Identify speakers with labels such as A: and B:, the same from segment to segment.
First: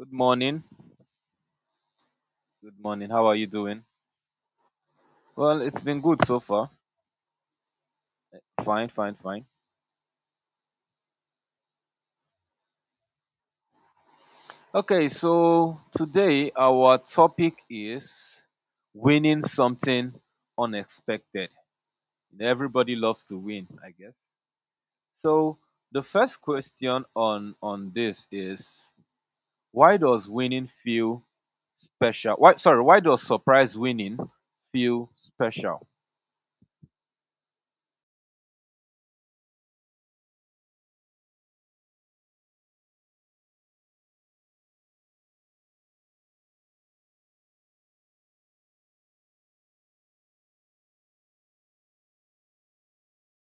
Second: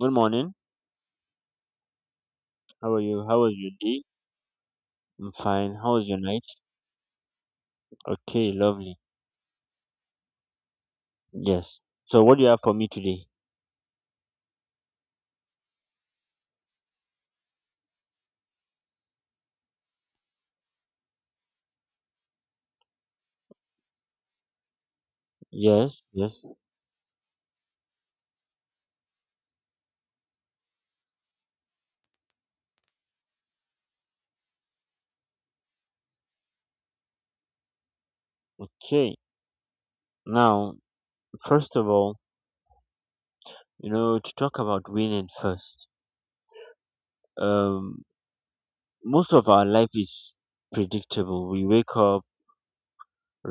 A: Good morning.
B: morning. Good
A: How are
B: morning.
A: you?
B: How are
A: How
B: you
A: was your
B: doing?
A: day? I'm
B: Well,
A: fine.
B: it's
A: How
B: been
A: was your
B: good so
A: night?
B: far.
A: Okay,
B: Fine,
A: lovely.
B: fine, fine.
A: Yes. So, what do you have for me today?
B: Okay, so today our topic is winning something unexpected. Everybody loves to win, I guess. So
A: Yes,
B: the first
A: yes.
B: question on this is why does winning feel special? Why does surprise winning feel special?
A: Okay. Now, first of all, you know, to talk about winning first, um, most of our life is predictable. We wake up,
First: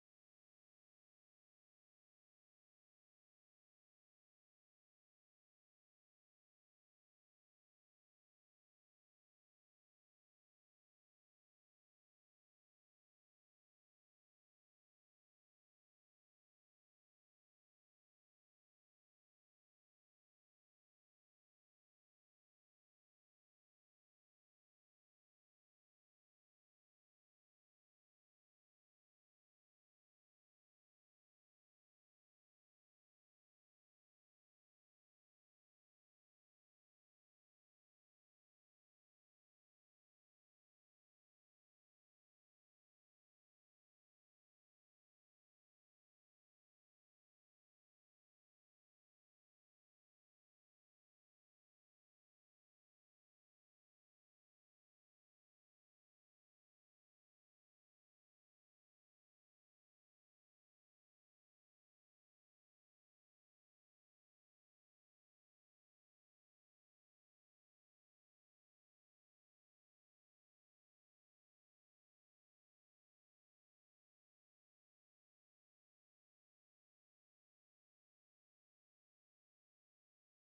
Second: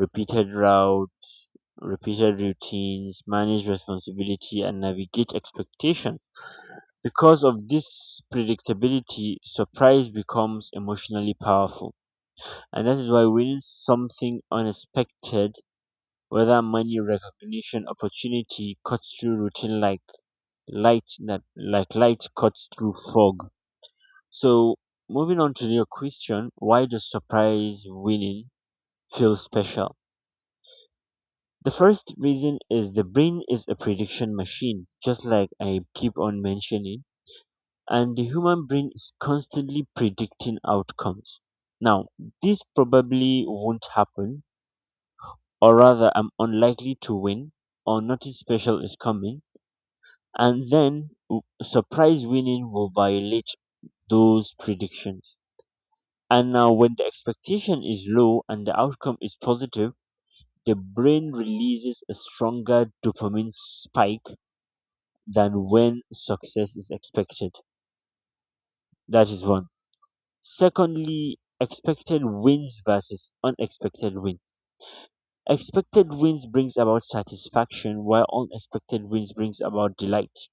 A: repeated routes, repeated routines, manage responsibility, and navigate expectation. Because of this predictability, surprise becomes emotionally powerful. And that is why winning something unexpected, whether money, recognition, opportunity, cuts through routine like light that like light cuts through fog. So moving on to your question, why does surprise winning feel special? The first reason is the brain is a prediction machine, just like I keep on mentioning, and the human brain is constantly predicting outcomes. Now, this probably won't happen, or rather I'm unlikely to win, or nothing special is coming, and then surprise winning will violate those predictions. And now, when the expectation is low and the outcome is positive, the brain releases a stronger dopamine spike than when success is expected. That is one. Secondly, expected wins versus unexpected win. Expected wins brings about satisfaction, while unexpected wins brings about delight.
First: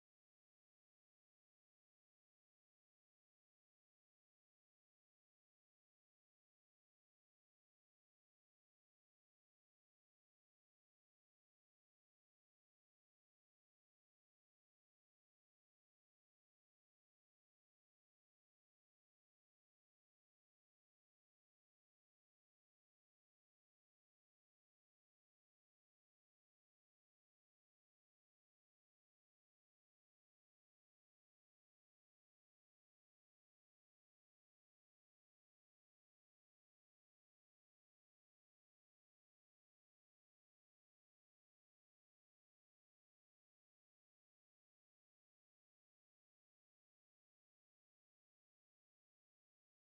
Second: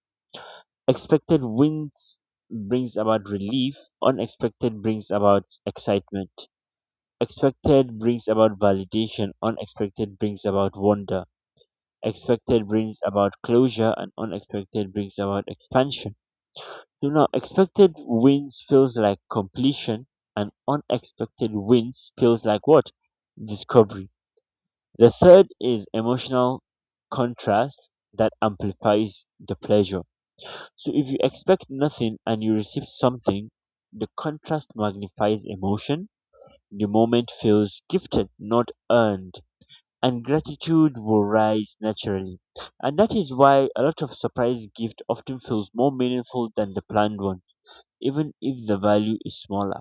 A: Expected wins brings about relief, unexpected brings about excitement. Expected brings about validation, unexpected brings about wonder. Expected brings about closure and unexpected brings about expansion. So now expected wins feels like completion and unexpected wins feels like what? Discovery. The third is emotional contrast that amplifies the pleasure. So if you expect nothing and you receive something, the contrast magnifies emotion. The moment feels gifted, not earned, and gratitude will rise naturally. And that is why a lot of surprise gift often feels more meaningful than the planned ones, even if the value is smaller.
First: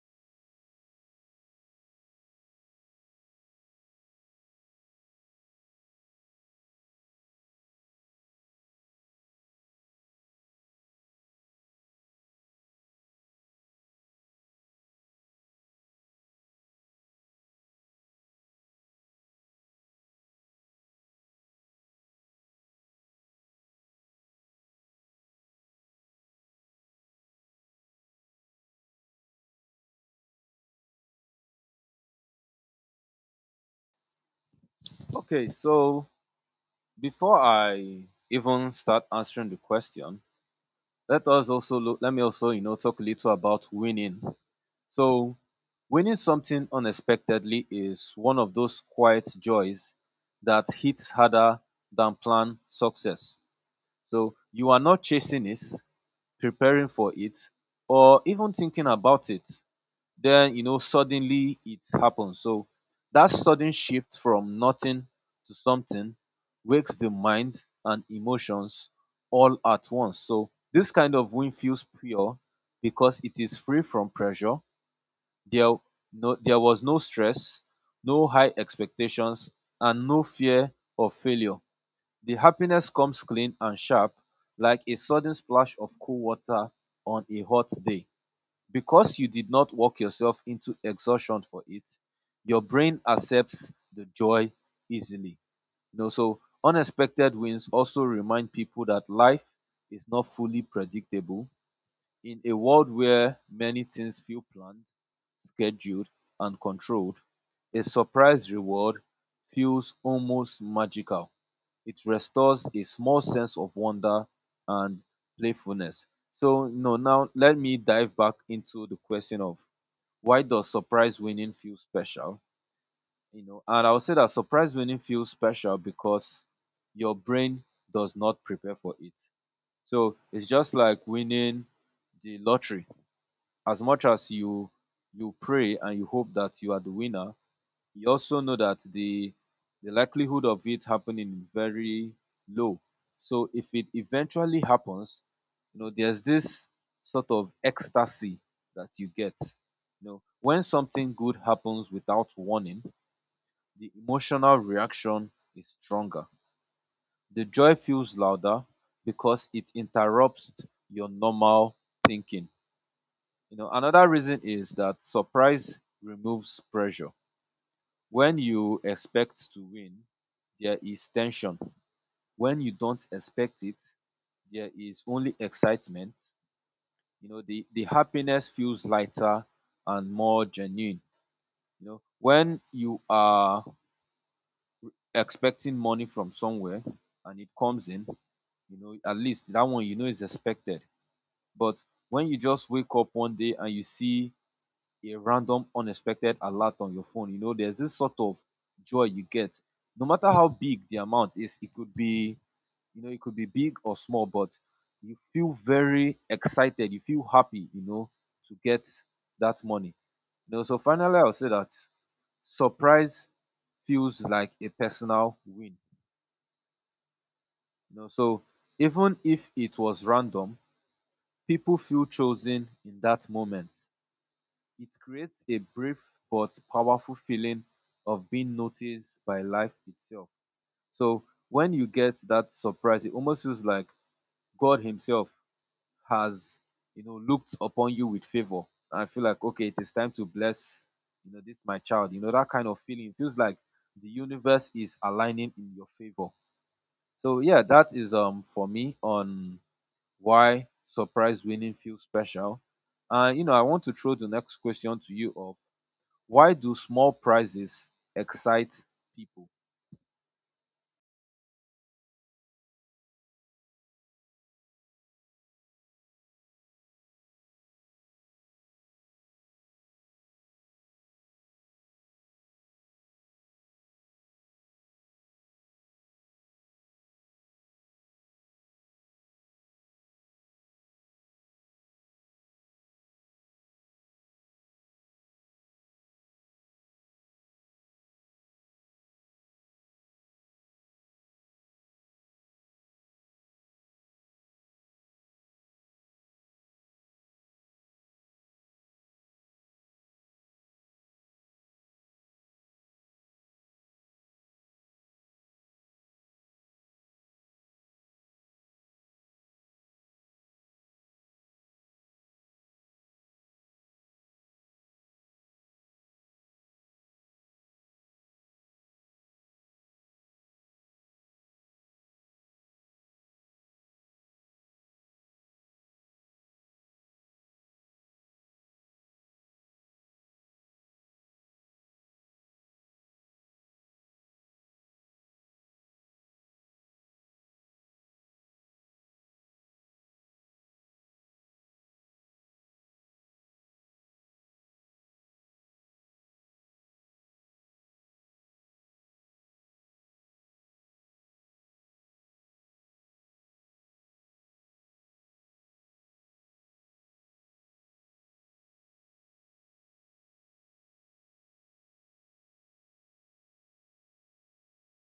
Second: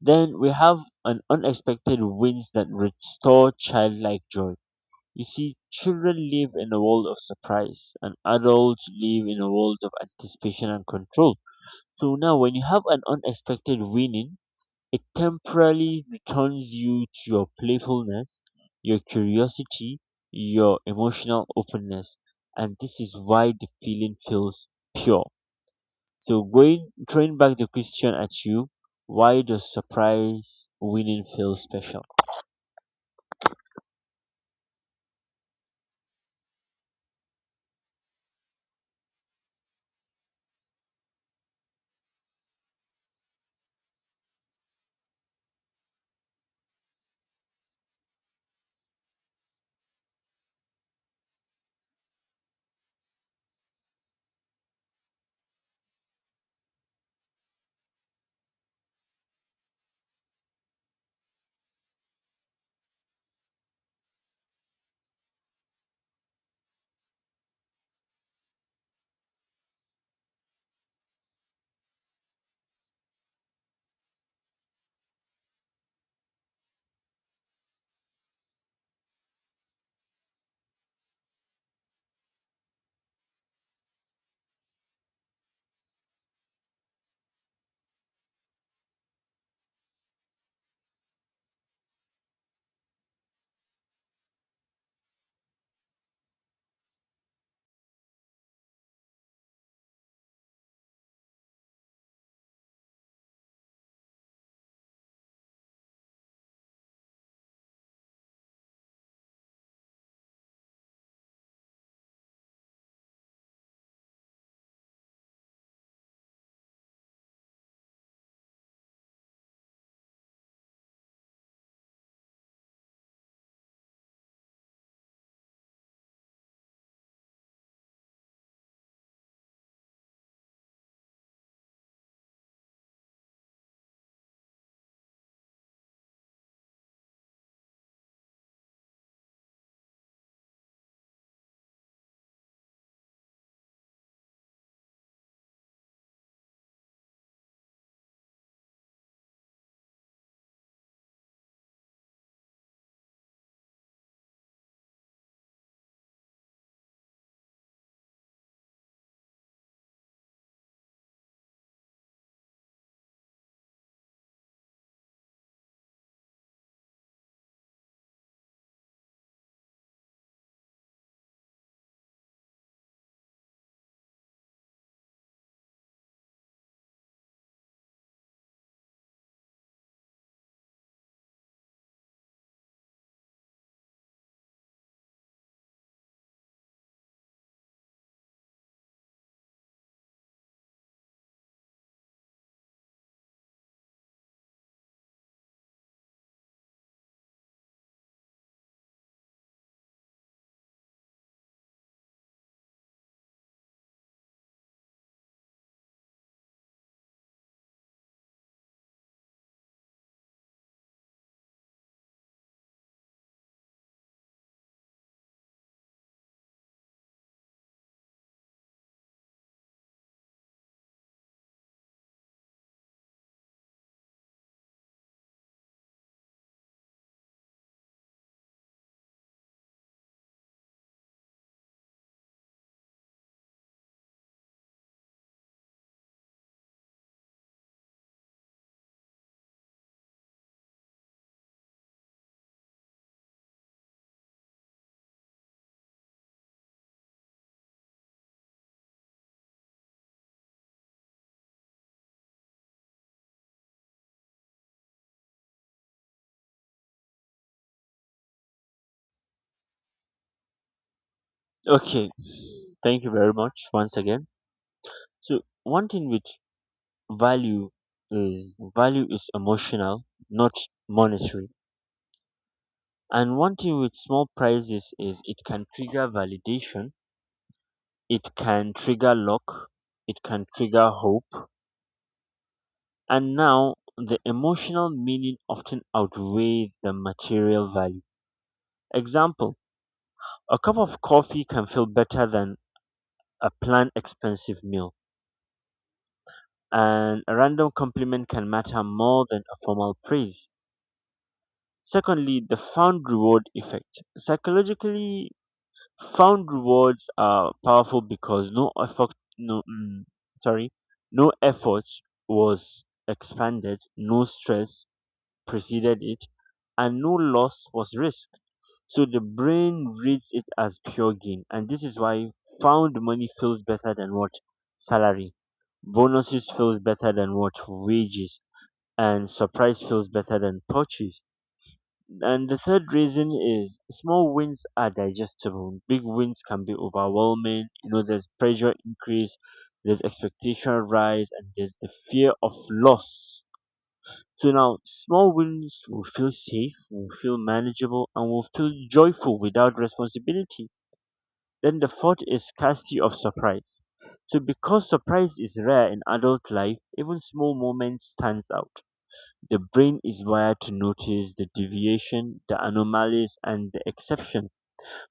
A: Then we have an unexpected wins that restore childlike joy. You see, children live in a world of surprise, and adults live in a world of anticipation and control. So now, when you have an unexpected winning, it temporarily returns you to your playfulness, your curiosity, your emotional openness. And this is why the feeling feels pure. So, throwing back the question at you, why does surprise winning feel special?
B: Okay, so before I even start answering the question, let me also talk a little about winning. So winning something unexpectedly is one of those quiet joys that hits harder than planned success. So you are not chasing it, preparing for it, or even thinking about it, then suddenly it happens. So that sudden shift from nothing to something wakes the mind and emotions all at once. So this kind of win feels pure because it is free from pressure. there no there was no stress, no high expectations, and no fear of failure. The happiness comes clean and sharp, like a sudden splash of cool water on a hot day. Because you did not work yourself into exhaustion for it, your brain accepts the joy easily. So unexpected wins also remind people that life is not fully predictable. In a world where many things feel planned, scheduled, and controlled, a surprise reward feels almost magical. It restores a small sense of wonder and playfulness. So, now let me dive back into the question of why does surprise winning feel special? And I would say that surprise winning feels special because your brain does not prepare for it. So it's just like winning the lottery. As much as you pray and you hope that you are the winner, he also know that the likelihood of it happening is very low. So if it eventually happens, there's this sort of ecstasy that you get. When something good happens without warning, the emotional reaction is stronger. The joy feels louder because it interrupts your normal thinking. Another reason is that surprise removes pressure. When you expect to win, there is tension. When you don't expect it, there is only excitement. The happiness feels lighter and more genuine. When you are expecting money from somewhere and it comes in, at least that one, is expected. But when you just wake up one day and you see a random unexpected alert on your phone, there's this sort of joy you get. No matter how big the amount is, it could be, it could be big or small, but you feel very excited, you feel happy, to get that money. So finally I'll say that surprise feels like a personal win. So even if it was random, people feel chosen in that moment. It creates a brief but powerful feeling of being noticed by life itself. So when you get that surprise, it almost feels like God Himself has, looked upon you with favor. I feel like, okay, it is time to bless, this my child. That kind of feeling. It feels like the universe is aligning in your favor. So yeah, that is for me on why surprise winning feels special. And I want to throw the next question to you of why do small prizes excite people?
A: Okay, thank you very much once again. So, one thing with value value is emotional, not monetary. And one thing with small prizes is it can trigger validation, it can trigger luck, it can trigger hope. And now the emotional meaning often outweighs the material value. Example, a cup of coffee can feel better than a planned expensive meal, and a random compliment can matter more than a formal praise. Secondly, the found reward effect. Psychologically, found rewards are powerful because no effort no mm, sorry no effort was expanded, no stress preceded it, and no loss was risked. So the brain reads it as pure gain, and this is why found money feels better than what? Salary bonuses feels better than what? Wages. And surprise feels better than purchase. And the third reason is small wins are digestible. Big wins can be overwhelming. You know, there's pressure increase, there's expectation rise, and there's the fear of loss. So now, small wins will feel safe, will feel manageable, and will feel joyful without responsibility. Then the fourth is scarcity of surprise. So because surprise is rare in adult life, even small moments stands out. The brain is wired to notice the deviation, the anomalies, and the exception.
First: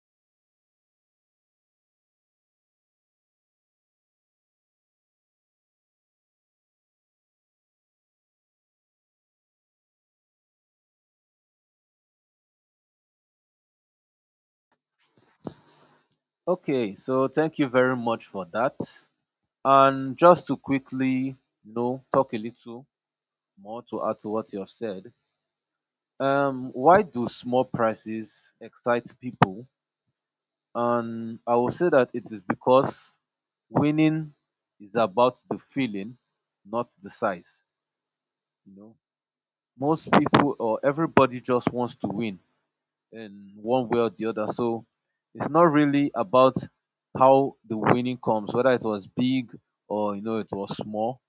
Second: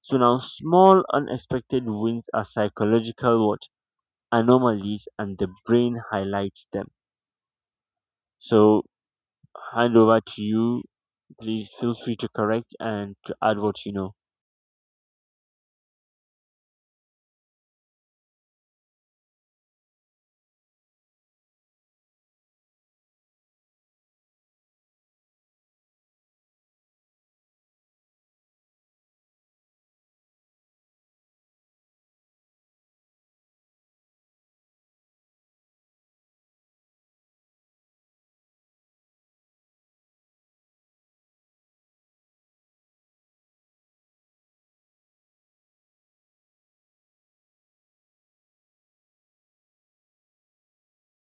A: So now, small unexpected wins are psychological what? Anomalies. And the brain highlights them. So, hand over to you. Please feel free to correct and to add what you know.
B: Okay, so thank you very much for that. And just to quickly, talk a little more to add to what you have said. Why do small prizes excite people? And I will say that it is because winning is about the feeling, not the size. You know, most people or everybody just wants to win in one way or the other. So it's not really about how the winning comes, whether it was big or it was small,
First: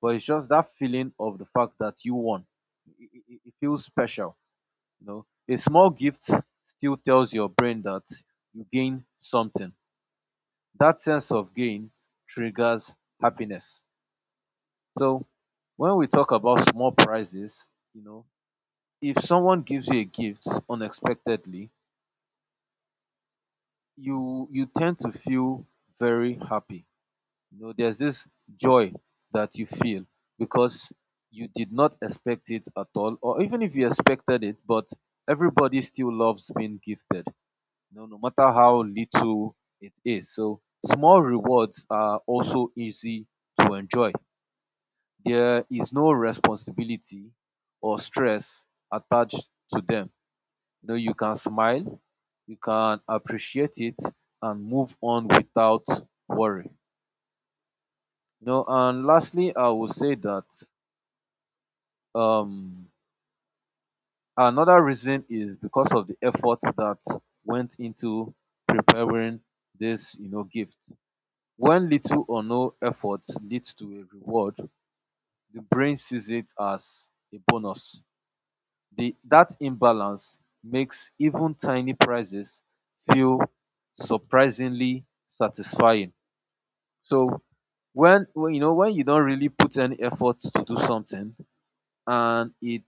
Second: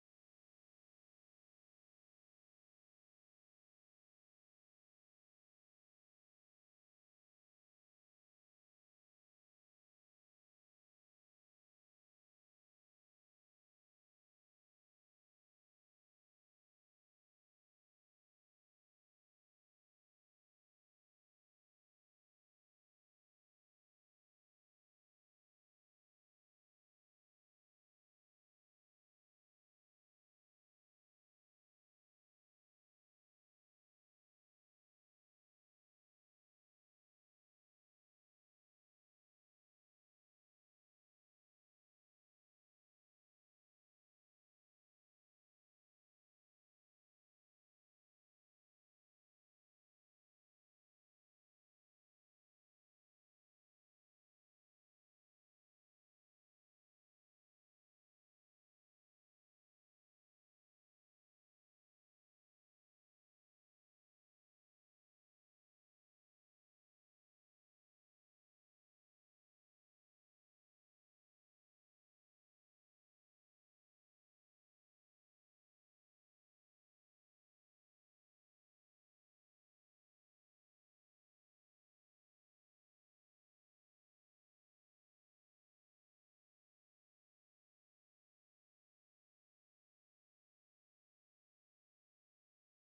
B: but it's just that feeling of the fact that you won. It feels special. A small gift still tells your brain that you gain something. That sense of gain triggers happiness. So when we talk about small prizes, you know, if someone gives you a gift unexpectedly, you tend to feel very happy. There's this joy that you feel because you did not expect it at all, or even if you expected it, but everybody still loves being gifted, no matter how little it is. So small rewards are also easy to enjoy. There is no responsibility or stress attached to them. You can smile, you can appreciate it, and move on without worry. And lastly, I will say that um another reason is because of the effort that went into preparing this gift. When little or no effort leads to a reward, the brain sees it as a bonus. That imbalance makes even tiny prizes feel surprisingly satisfying. So when when you don't really put any effort to do something and it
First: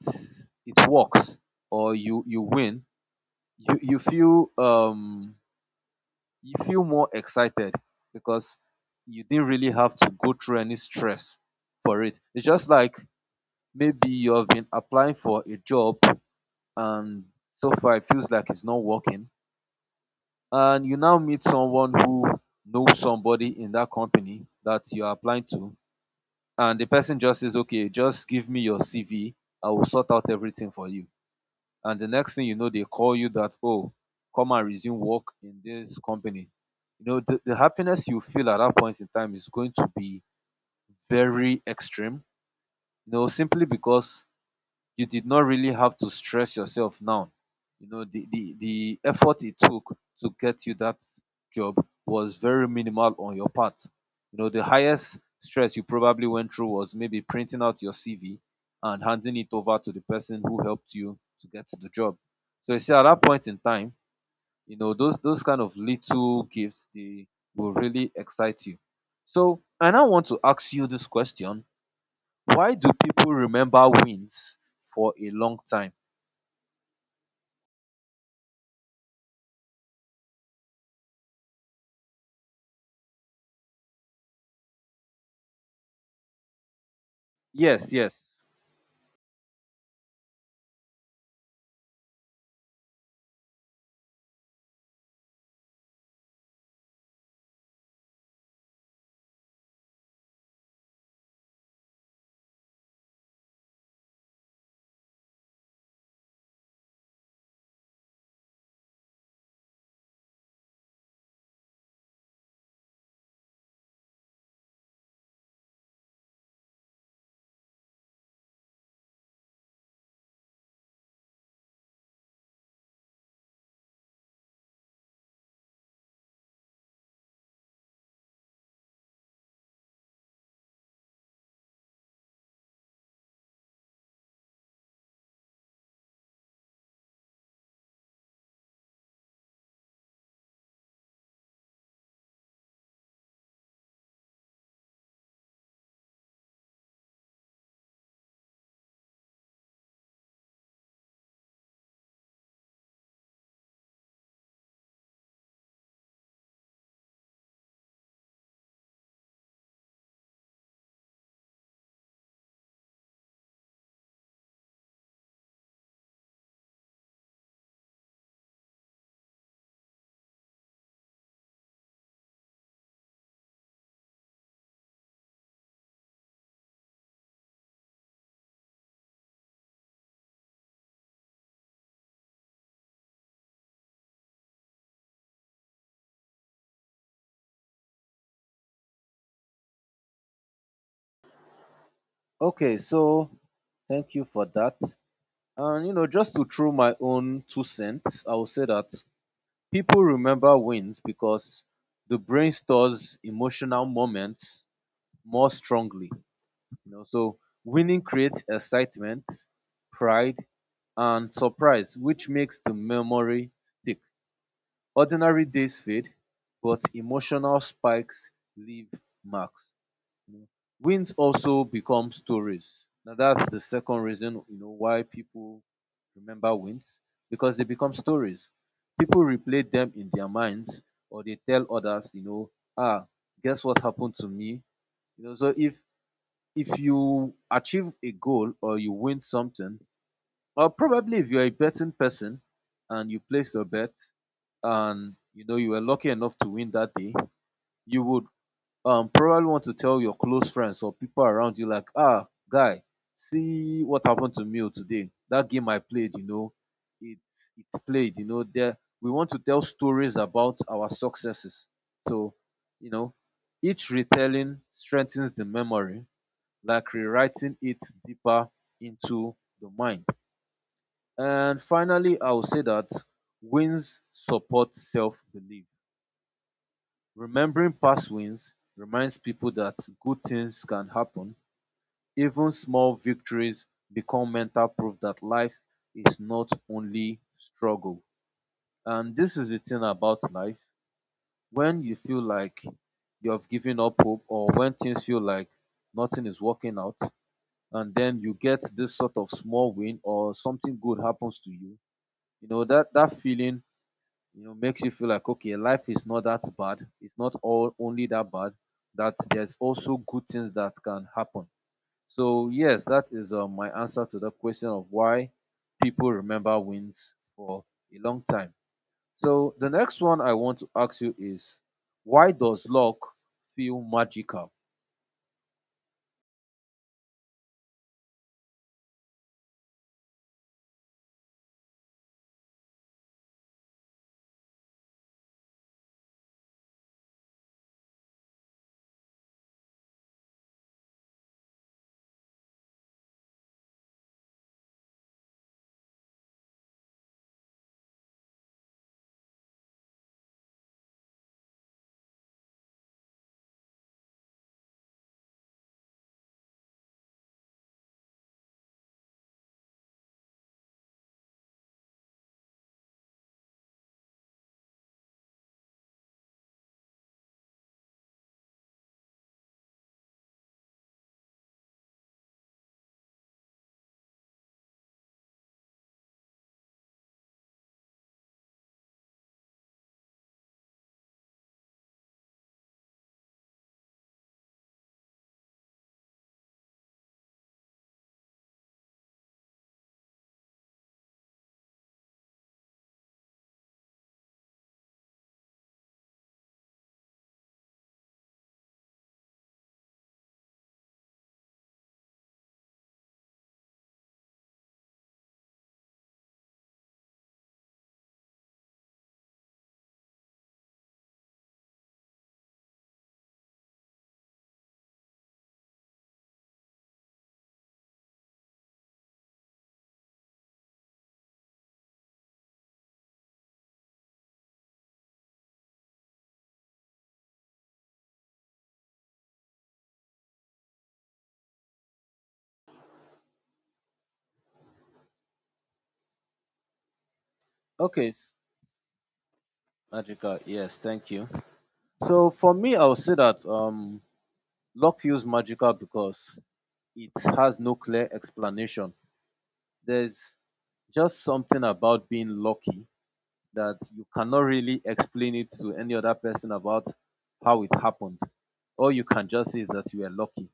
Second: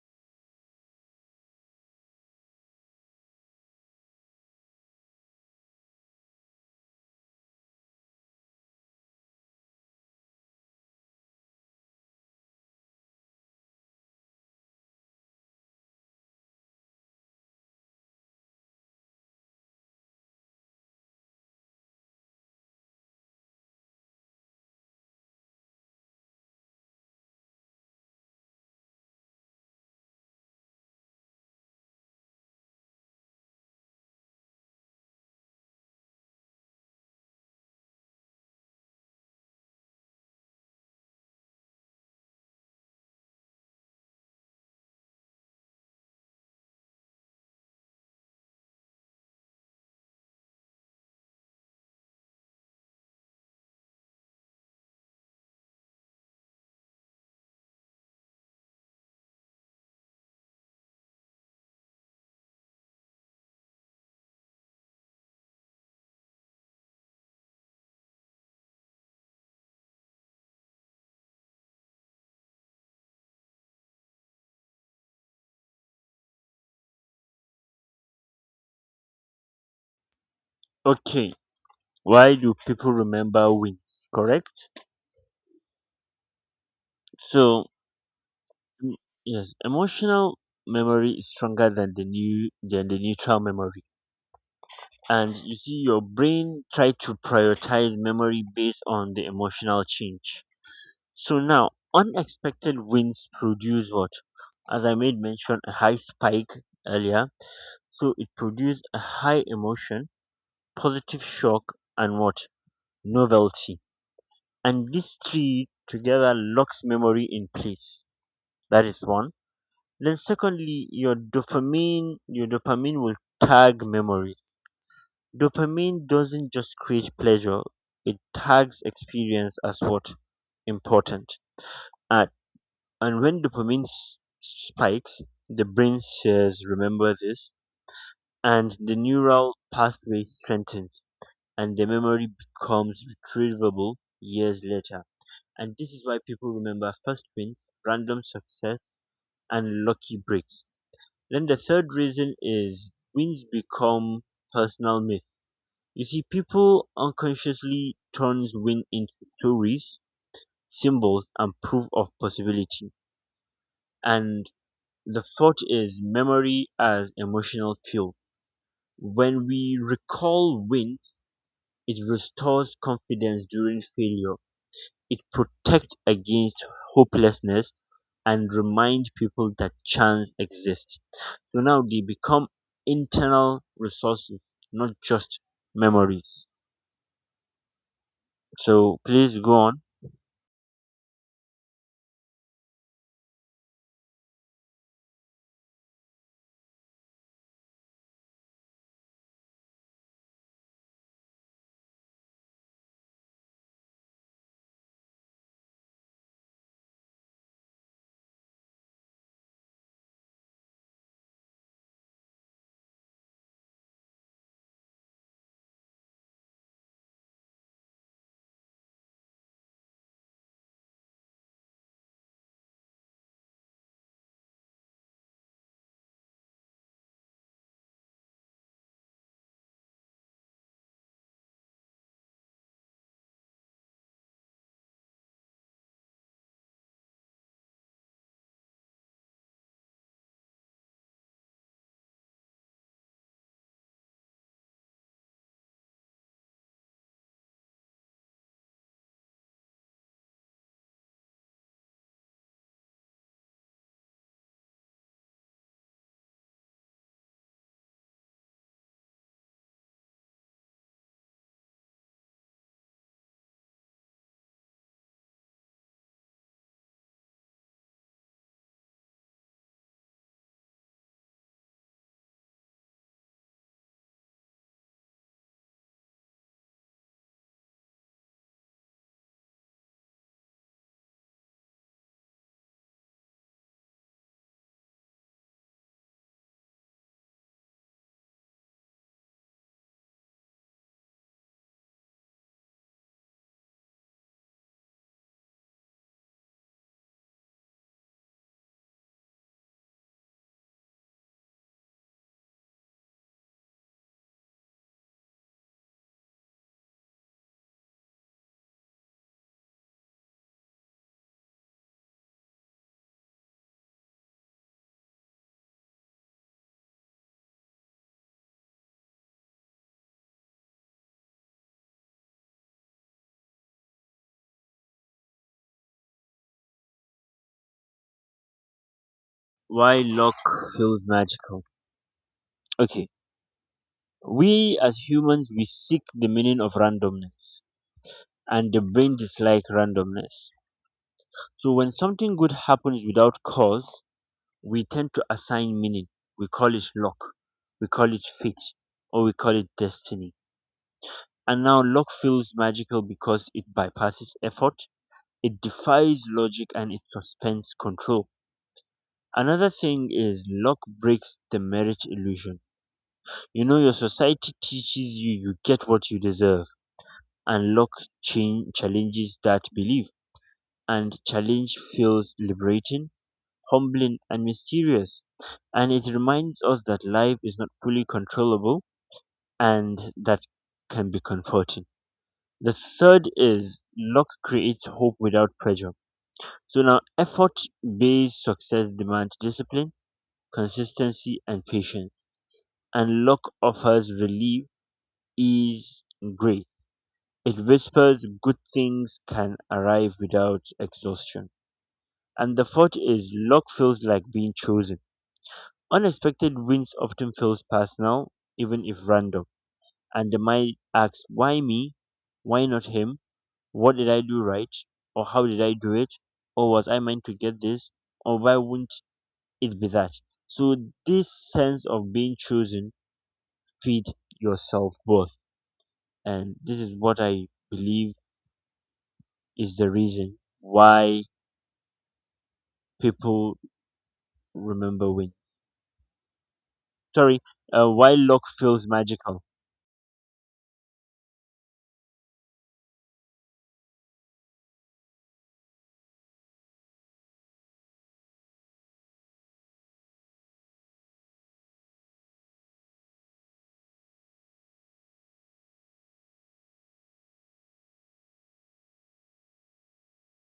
B: it works or you win, you you feel more excited because you didn't really have to go through any stress for it. It's just like maybe you have been applying for a job, and so far it feels like it's not working. And you now meet someone who knows somebody in that company that you're applying to, and the person just says, "Okay, just give me your CV, I will sort out everything for you." And the next thing you know, they call you that, "Oh, come and resume work in this company." The happiness you feel at that point in time is going to be very extreme, simply because you did not really have to stress yourself now. The effort it took to get you that job was very minimal on your part. The highest stress you probably went through was maybe printing out your CV and handing it over to the person who helped you to get the job. So you see, at that point in time, those kind of little gifts they will really excite you. So I now want to ask you this question: why do people remember wins for a long time?
A: Okay, why do people remember wins? Correct. So,
B: Yes, yes.
A: mm, yes, emotional memory is stronger than the neutral memory. And you see your brain try to prioritize memory based on the emotional change. So now unexpected wins produce what? As I made mention, a high spike earlier. So it produced a high emotion, positive shock, and what? Novelty. And these three together locks memory in place. That is one. Then secondly, your dopamine will tag memory. Dopamine doesn't just create pleasure, it tags experience as what? Important. And, and when spikes, the brain says, remember this, and the neural pathway strengthens, and the memory becomes retrievable years later. And this is why people remember first win, random success, and lucky breaks. Then the third reason is wins become personal myths. You see, people unconsciously turns win into stories, symbols, and proof of possibility. And the thought is memory as emotional fuel. When we recall win, it restores confidence during failure. It protects against hopelessness and reminds people that chance exists. So now they become internal resources, not just memories. So please go on.
B: Okay, so thank you for that. And just to throw my own two cents, I will say that people remember wins because the brain stores emotional moments more strongly. So winning creates excitement, pride, and surprise, which makes the memory stick. Ordinary days fade, but emotional spikes leave marks. You know, wins also become stories. Now that's the second reason why people remember wins, because they become stories. People replay them in their minds, or they tell others, ah, guess what happened to me. So if you achieve a goal or you win something, or probably if you're a betting person and you placed a bet and you were lucky enough to win that day, you would probably want to tell your close friends or people around you like, ah, guy, see what happened to me oh today. That game I played, it's played, there we want to tell stories about our successes. So, you know, each retelling strengthens the memory, like rewriting it deeper into the mind. And finally, I will say that wins support self belief. Remembering past wins reminds people that good things can happen. Even small victories become mental proof that life is not only struggle. And this is the thing about life. When you feel like you have given up hope, or when things feel like nothing is working out, and then you get this sort of small win or something good happens to you, that feeling makes you feel like, okay, life is not that bad, it's not all only that bad, that there's also good things that can happen. So yes, that is my answer to the question of why people remember wins for a long time. So the next one I want to ask you is why does luck feel magical?
A: Why luck feels magical. Okay, we as humans we seek the meaning of randomness, and the brain dislike randomness. So when something good happens without cause, we tend to assign meaning. We call it luck, we call it fate, or we call it destiny. And now luck feels magical because it bypasses effort, it defies logic, and it suspends control. Another thing is luck breaks the marriage illusion. You know, your society teaches you you get what you deserve, and luck challenges that belief. And challenge feels liberating, humbling, and mysterious. And it reminds us that life is not fully controllable, and that can be comforting. The third is luck creates hope without pressure. So now, effort based success demands discipline, consistency, and patience. And luck offers relief, ease, and grace. It whispers good things can arrive without exhaustion. And the fourth is luck feels like being chosen. Unexpected wins often feels personal, even if random. And the mind asks, why me? Why not him? What did I do right? Or how did I do it? Or was I meant to get this? Or why wouldn't it be that? So this sense of being chosen feed yourself both. And this is what I believe is the reason why people remember win. Sorry,
B: Okay,
A: why luck feels magical.
B: magical, yes, thank you. So for me I would say that luck feels magical because it has no clear explanation. There's just something about being lucky that you cannot really explain it to any other person about how it happened. All you can just say is that you are lucky.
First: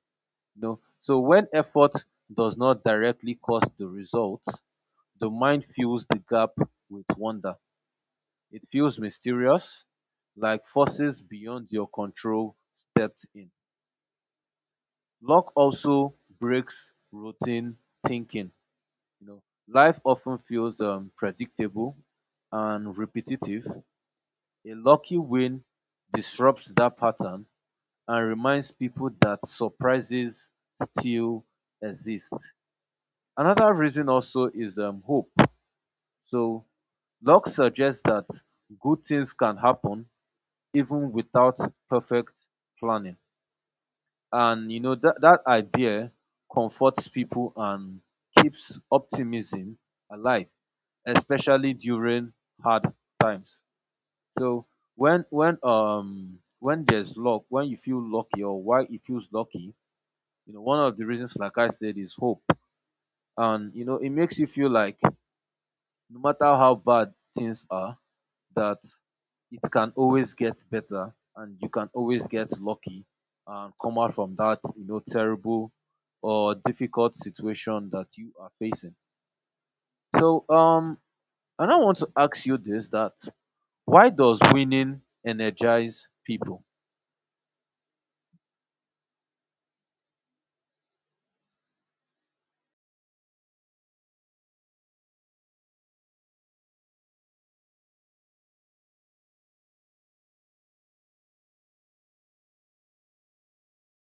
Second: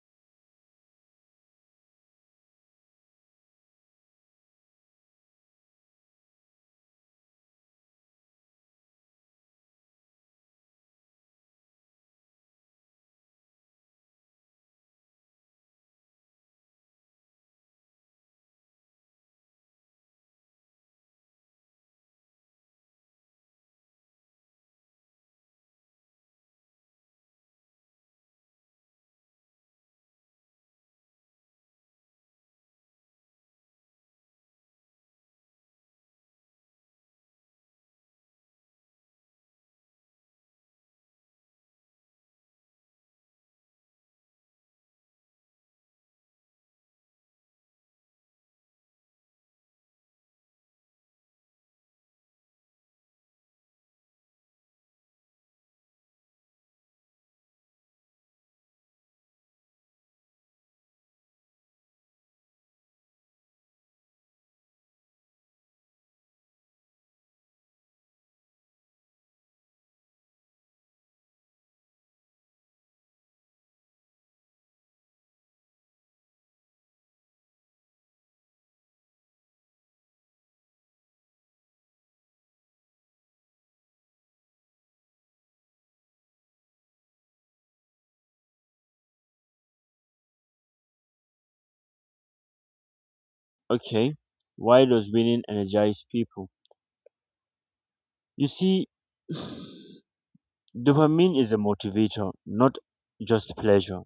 B: You know? So when effort does not directly cause the results, the mind fills the gap with wonder. It feels mysterious, like forces beyond your control stepped in. Luck also breaks routine thinking. You know, life often feels predictable and repetitive. A lucky win disrupts that pattern and reminds people that surprises still exist. Another reason also is hope. So, luck suggests that good things can happen even without perfect planning. And you know that idea comforts people and keeps optimism alive, especially during hard times. So when there's luck, when you feel lucky or why it feels lucky, you know, one of the reasons, like I said, is hope. And you know, it makes you feel like no matter how bad things are, that it can always get better and you can always get lucky and come out from that, you know, terrible or difficult situation that you are facing. So um and I want to ask you this, that why does winning energize people?
A: Okay, why does winning energize people? You see, dopamine is a motivator, not just pleasure.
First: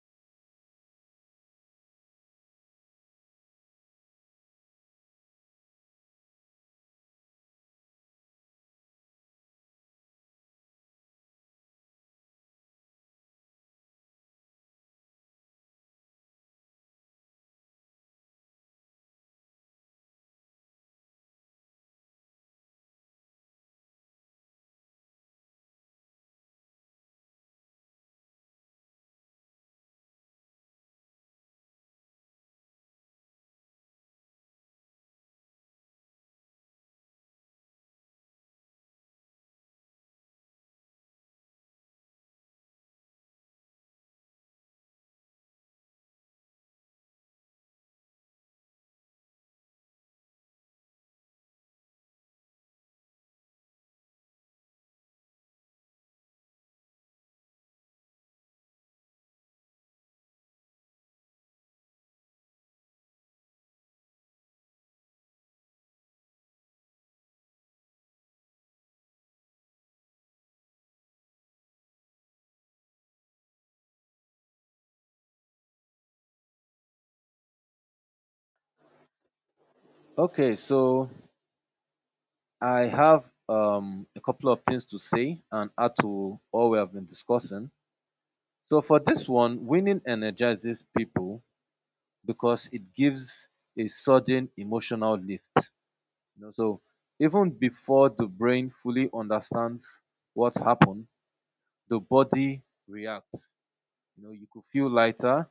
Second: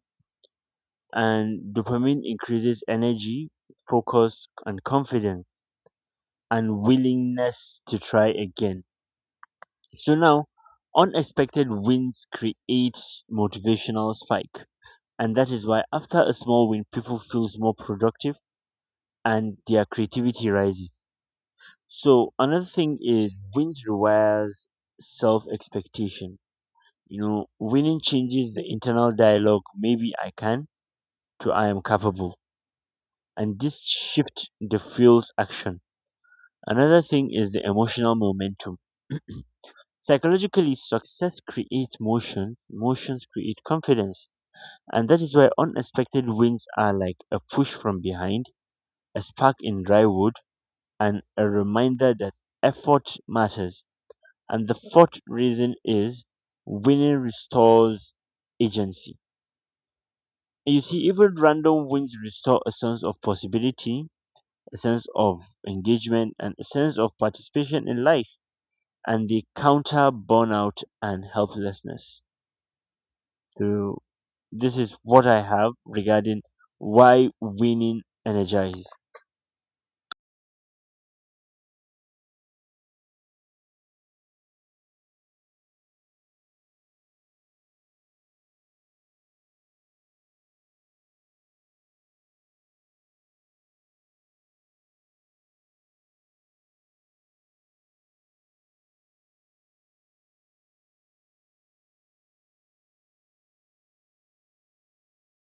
A: And dopamine increases energy, focus, and confidence, and willingness to try again. So now, unexpected wins create motivational spike. And that is why after a small win, people feels more productive and their creativity rises. So another thing is wins requires self expectation. You know, winning changes the internal dialogue, maybe I can to I am capable. And this shift the fuels action. Another thing is the emotional momentum. Psychologically, success creates motion, motions create confidence. And that is why unexpected wins are like a push from behind, a spark in dry wood, and a reminder that effort matters. And the fourth reason is winning restores agency. And you see, even random wins restore a sense of possibility, a sense of engagement, and a sense of participation in life. And they counter burnout and helplessness. So, this is what I have regarding why winning energizes.
B: Okay, so I have a couple of things to say and add to all we have been discussing. So, for this one, winning energizes people because it gives a sudden emotional lift. You know, so, even before the brain fully understands what happened, the body reacts. You know, you could feel lighter,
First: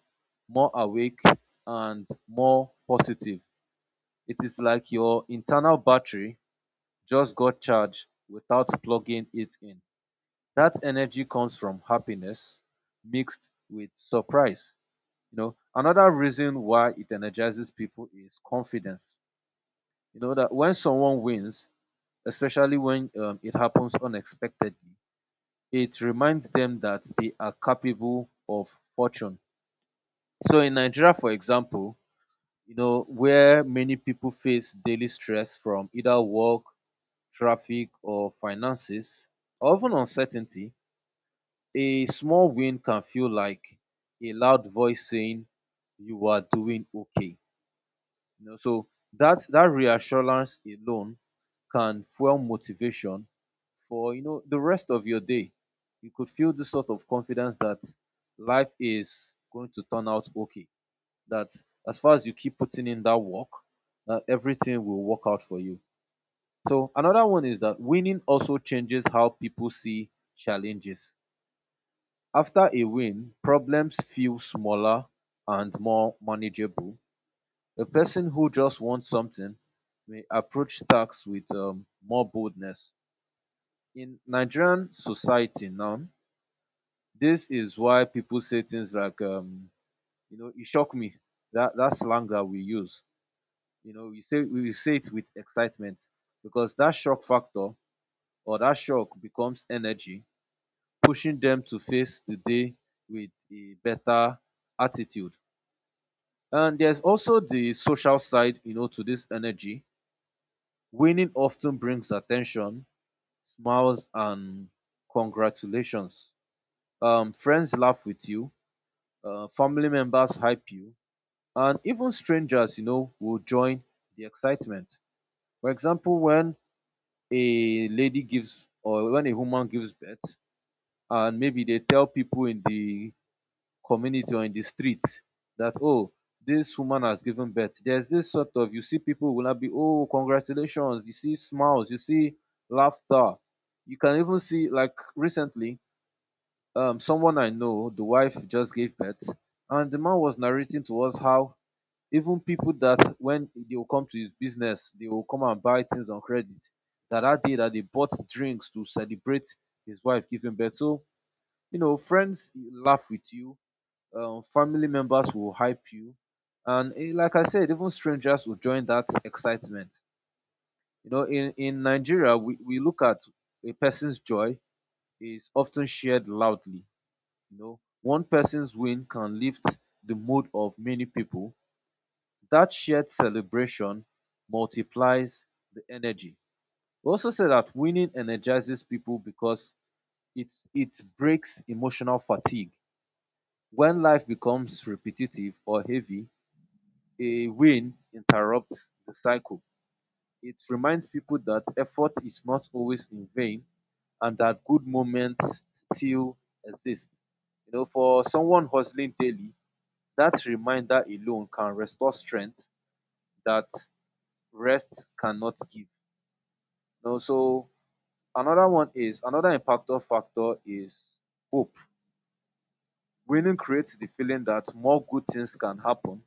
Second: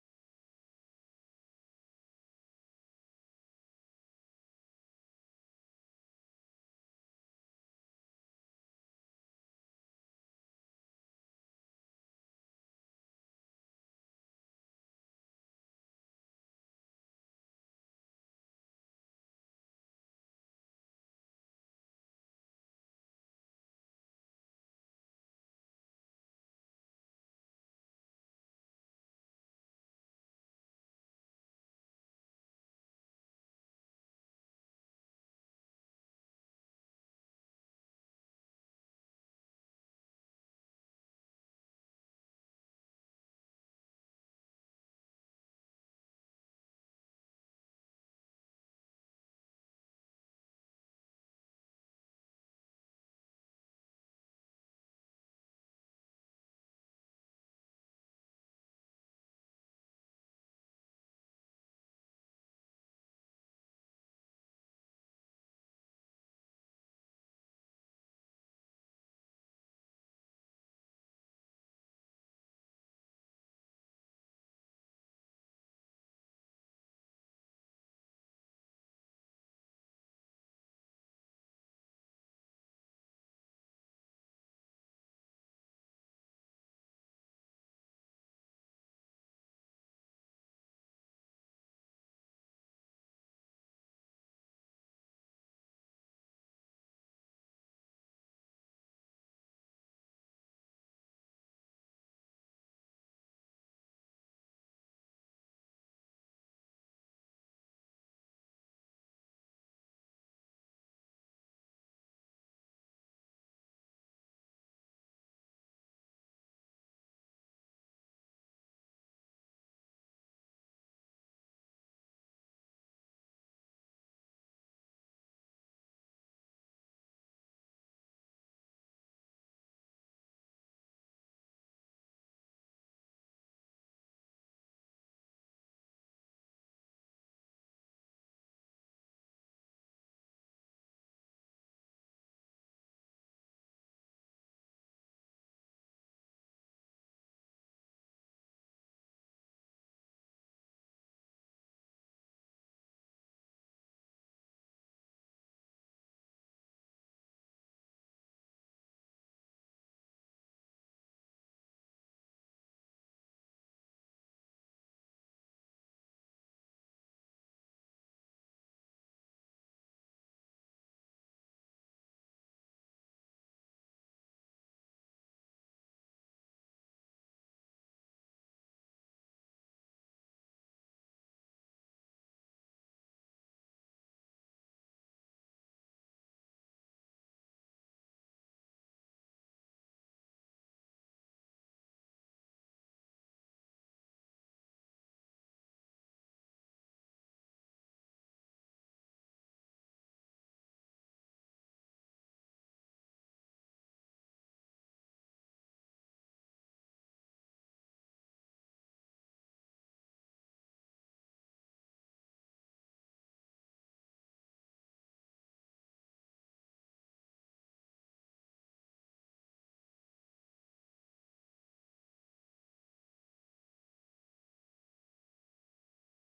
B: more awake, and more positive. It is like your internal battery just got charged without plugging it in. That energy comes from happiness mixed with surprise. You know, another reason why it energizes people is confidence. You know that when someone wins, especially when it happens unexpectedly, it reminds them that they are capable of fortune. So in Nigeria, for example, you know, where many people face daily stress from either work, traffic, or finances, or even uncertainty, a small win can feel like a loud voice saying you are doing okay. You know, so that reassurance alone can fuel motivation for, you know, the rest of your day. You could feel this sort of confidence that life is going to turn out okay. That as far as you keep putting in that work, everything will work out for you. So another one is that winning also changes how people see challenges. After a win, problems feel smaller and more manageable. A person who just wants something may approach tasks with more boldness. In Nigerian society now, this is why people say things like, you know, it shocked me. That slang that we use, you know, we say it with excitement because that shock factor or that shock becomes energy pushing them to face the day with a better attitude. And there's also the social side, you know, to this energy. Winning often brings attention, smiles, and congratulations. Friends laugh with you, family members hype you, and even strangers, you know, will join the excitement. For example, when a lady gives or when a woman gives birth, and maybe they tell people in the community or in the street that, oh, this woman has given birth, there's this sort of, you see, people will not be, oh, congratulations, you see smiles, you see laughter. You can even see, like, recently someone I know, the wife just gave birth, and the man was narrating to us how even people that when they will come to his business, they will come and buy things on credit, that that day that they bought drinks to celebrate his wife giving birth. So, you know, friends laugh with you, family members will hype you, and like I said, even strangers will join that excitement. You know, in Nigeria, we look at a person's joy is often shared loudly. You know, one person's win can lift the mood of many people. That shared celebration multiplies the energy. We also say that winning energizes people because it it breaks emotional fatigue. When life becomes repetitive or heavy, a win interrupts the cycle. It reminds people that effort is not always in vain and that good moments still exist. You know, for someone hustling daily, that reminder alone can restore strength that rest cannot give. You know, so another one is, another impactor factor is hope. Winning creates the feeling that more good things can happen.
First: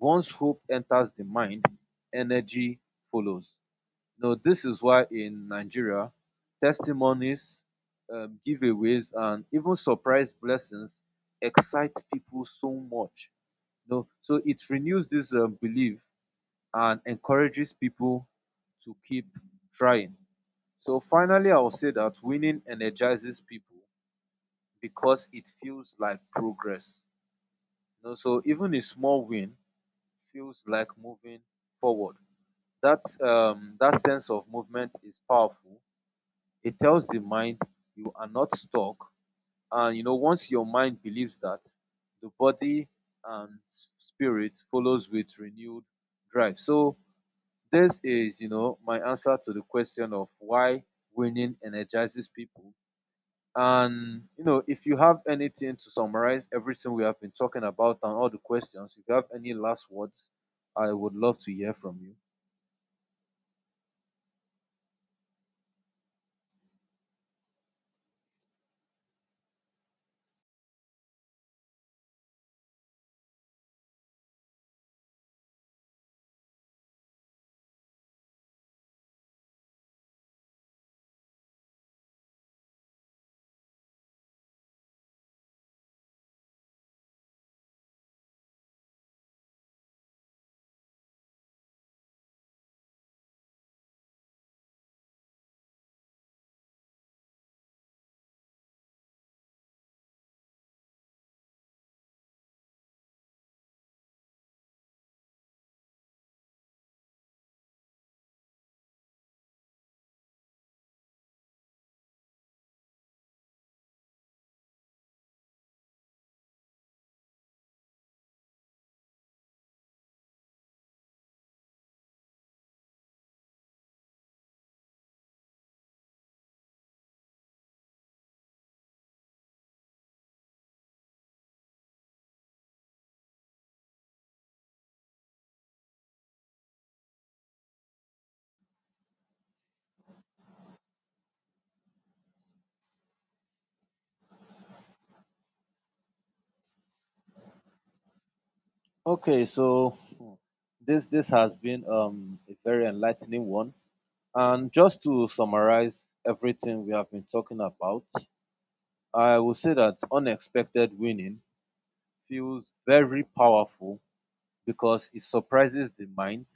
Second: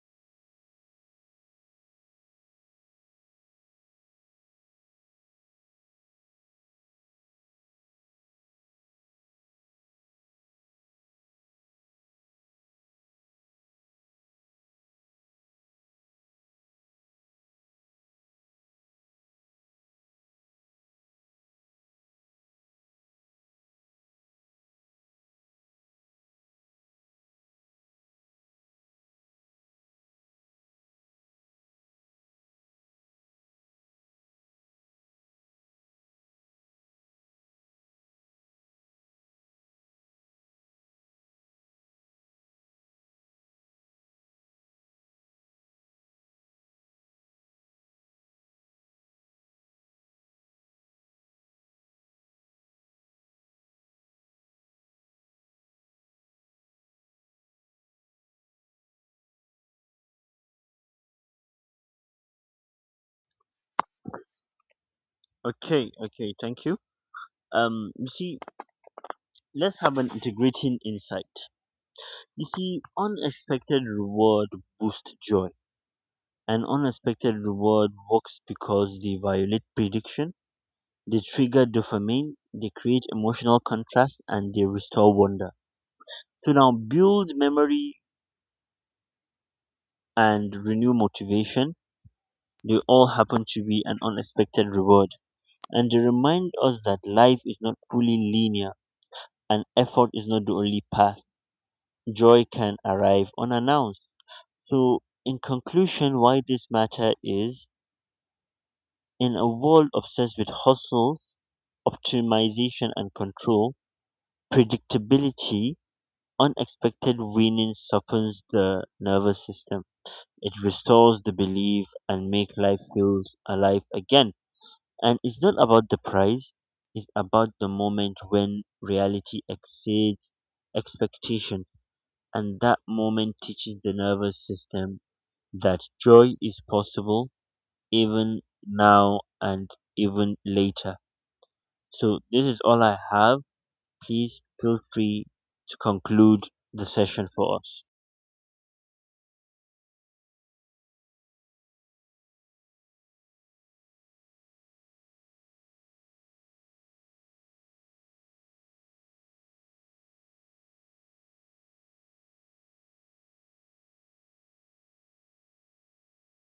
B: Once hope enters the mind, energy follows. You know, this is why in Nigeria, testimonies, giveaways, and even surprise blessings excite people so much. You know, so it renews this belief and encourages people to keep trying. So finally, I will say that winning energizes people because it feels like progress. You know, so even a small win feels like moving forward. That sense of movement is powerful. It tells the mind you are not stuck. And you know, once your mind believes that, the body and spirit follows with renewed drive. So this is, you know, my answer to the question of why winning energizes people. And you know, if you have anything to summarize everything we have been talking about and all the questions, if you have any last words, I would love to hear from you.
A: Okay, okay, thank you. You see, let's have an integrating insight. You see, unexpected reward boosts joy. An unexpected reward works because they violate prediction, they trigger dopamine, they create emotional contrast, and they restore wonder. To now build memory and renew motivation, they all happen to be an unexpected reward. And they remind us that life is not fully linear and effort is not the only path. Joy can arrive unannounced. So, in conclusion, why this matter is: in a world obsessed with hustles, optimization, and control, predictability, unexpected winning softens the nervous system. It restores the belief and make life feels alive again. And it's not about the prize; it's about the moment when reality exceeds expectation. And that moment teaches the nervous system that joy is possible even now and even later. So this is all I have. Please feel free to conclude the session for us.
B: Okay, so, hmm, this has been a very enlightening one. And just to summarize everything we have been talking about, I will say that unexpected winning feels very powerful because it surprises the mind,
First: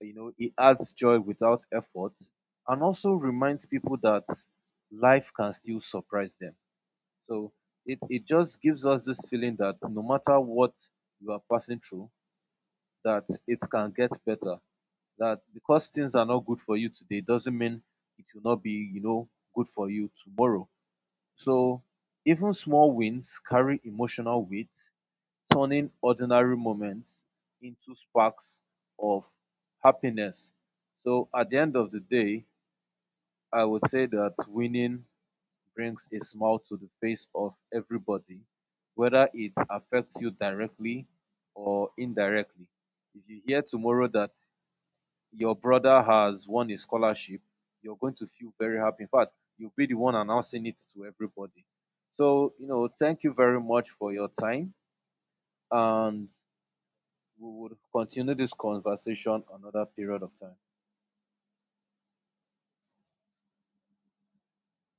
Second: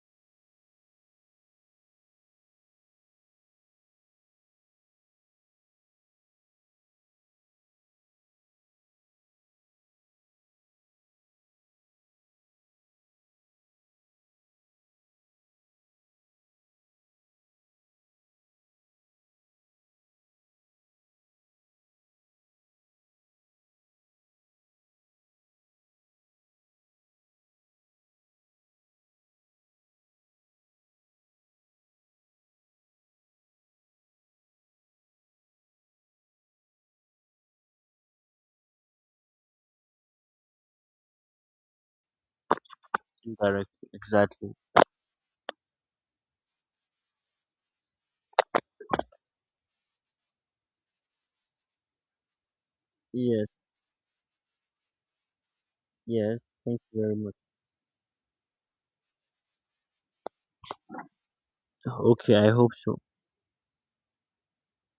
B: you know, it adds joy without effort, and also reminds people that life can still surprise them. So it just gives us this feeling that no matter what you are passing through, that it can get better, that because things are not good for you today doesn't mean it will not be, you know, good for you tomorrow. So even small wins carry emotional weight, turning ordinary moments into sparks of happiness. So at the end of the day, I would say that winning brings a smile to the face of everybody, whether it affects you directly or indirectly. If you hear
A: Indirectly,
B: tomorrow that
A: exactly.
B: your brother has won a scholarship, you're going to feel very happy. In fact, you'll be the one announcing it to everybody. So, you know, thank you
A: Yes,
B: very much for your time, and
A: yes. Thank you very much.
B: we will continue this conversation another period of time.
A: Okay, I hope so.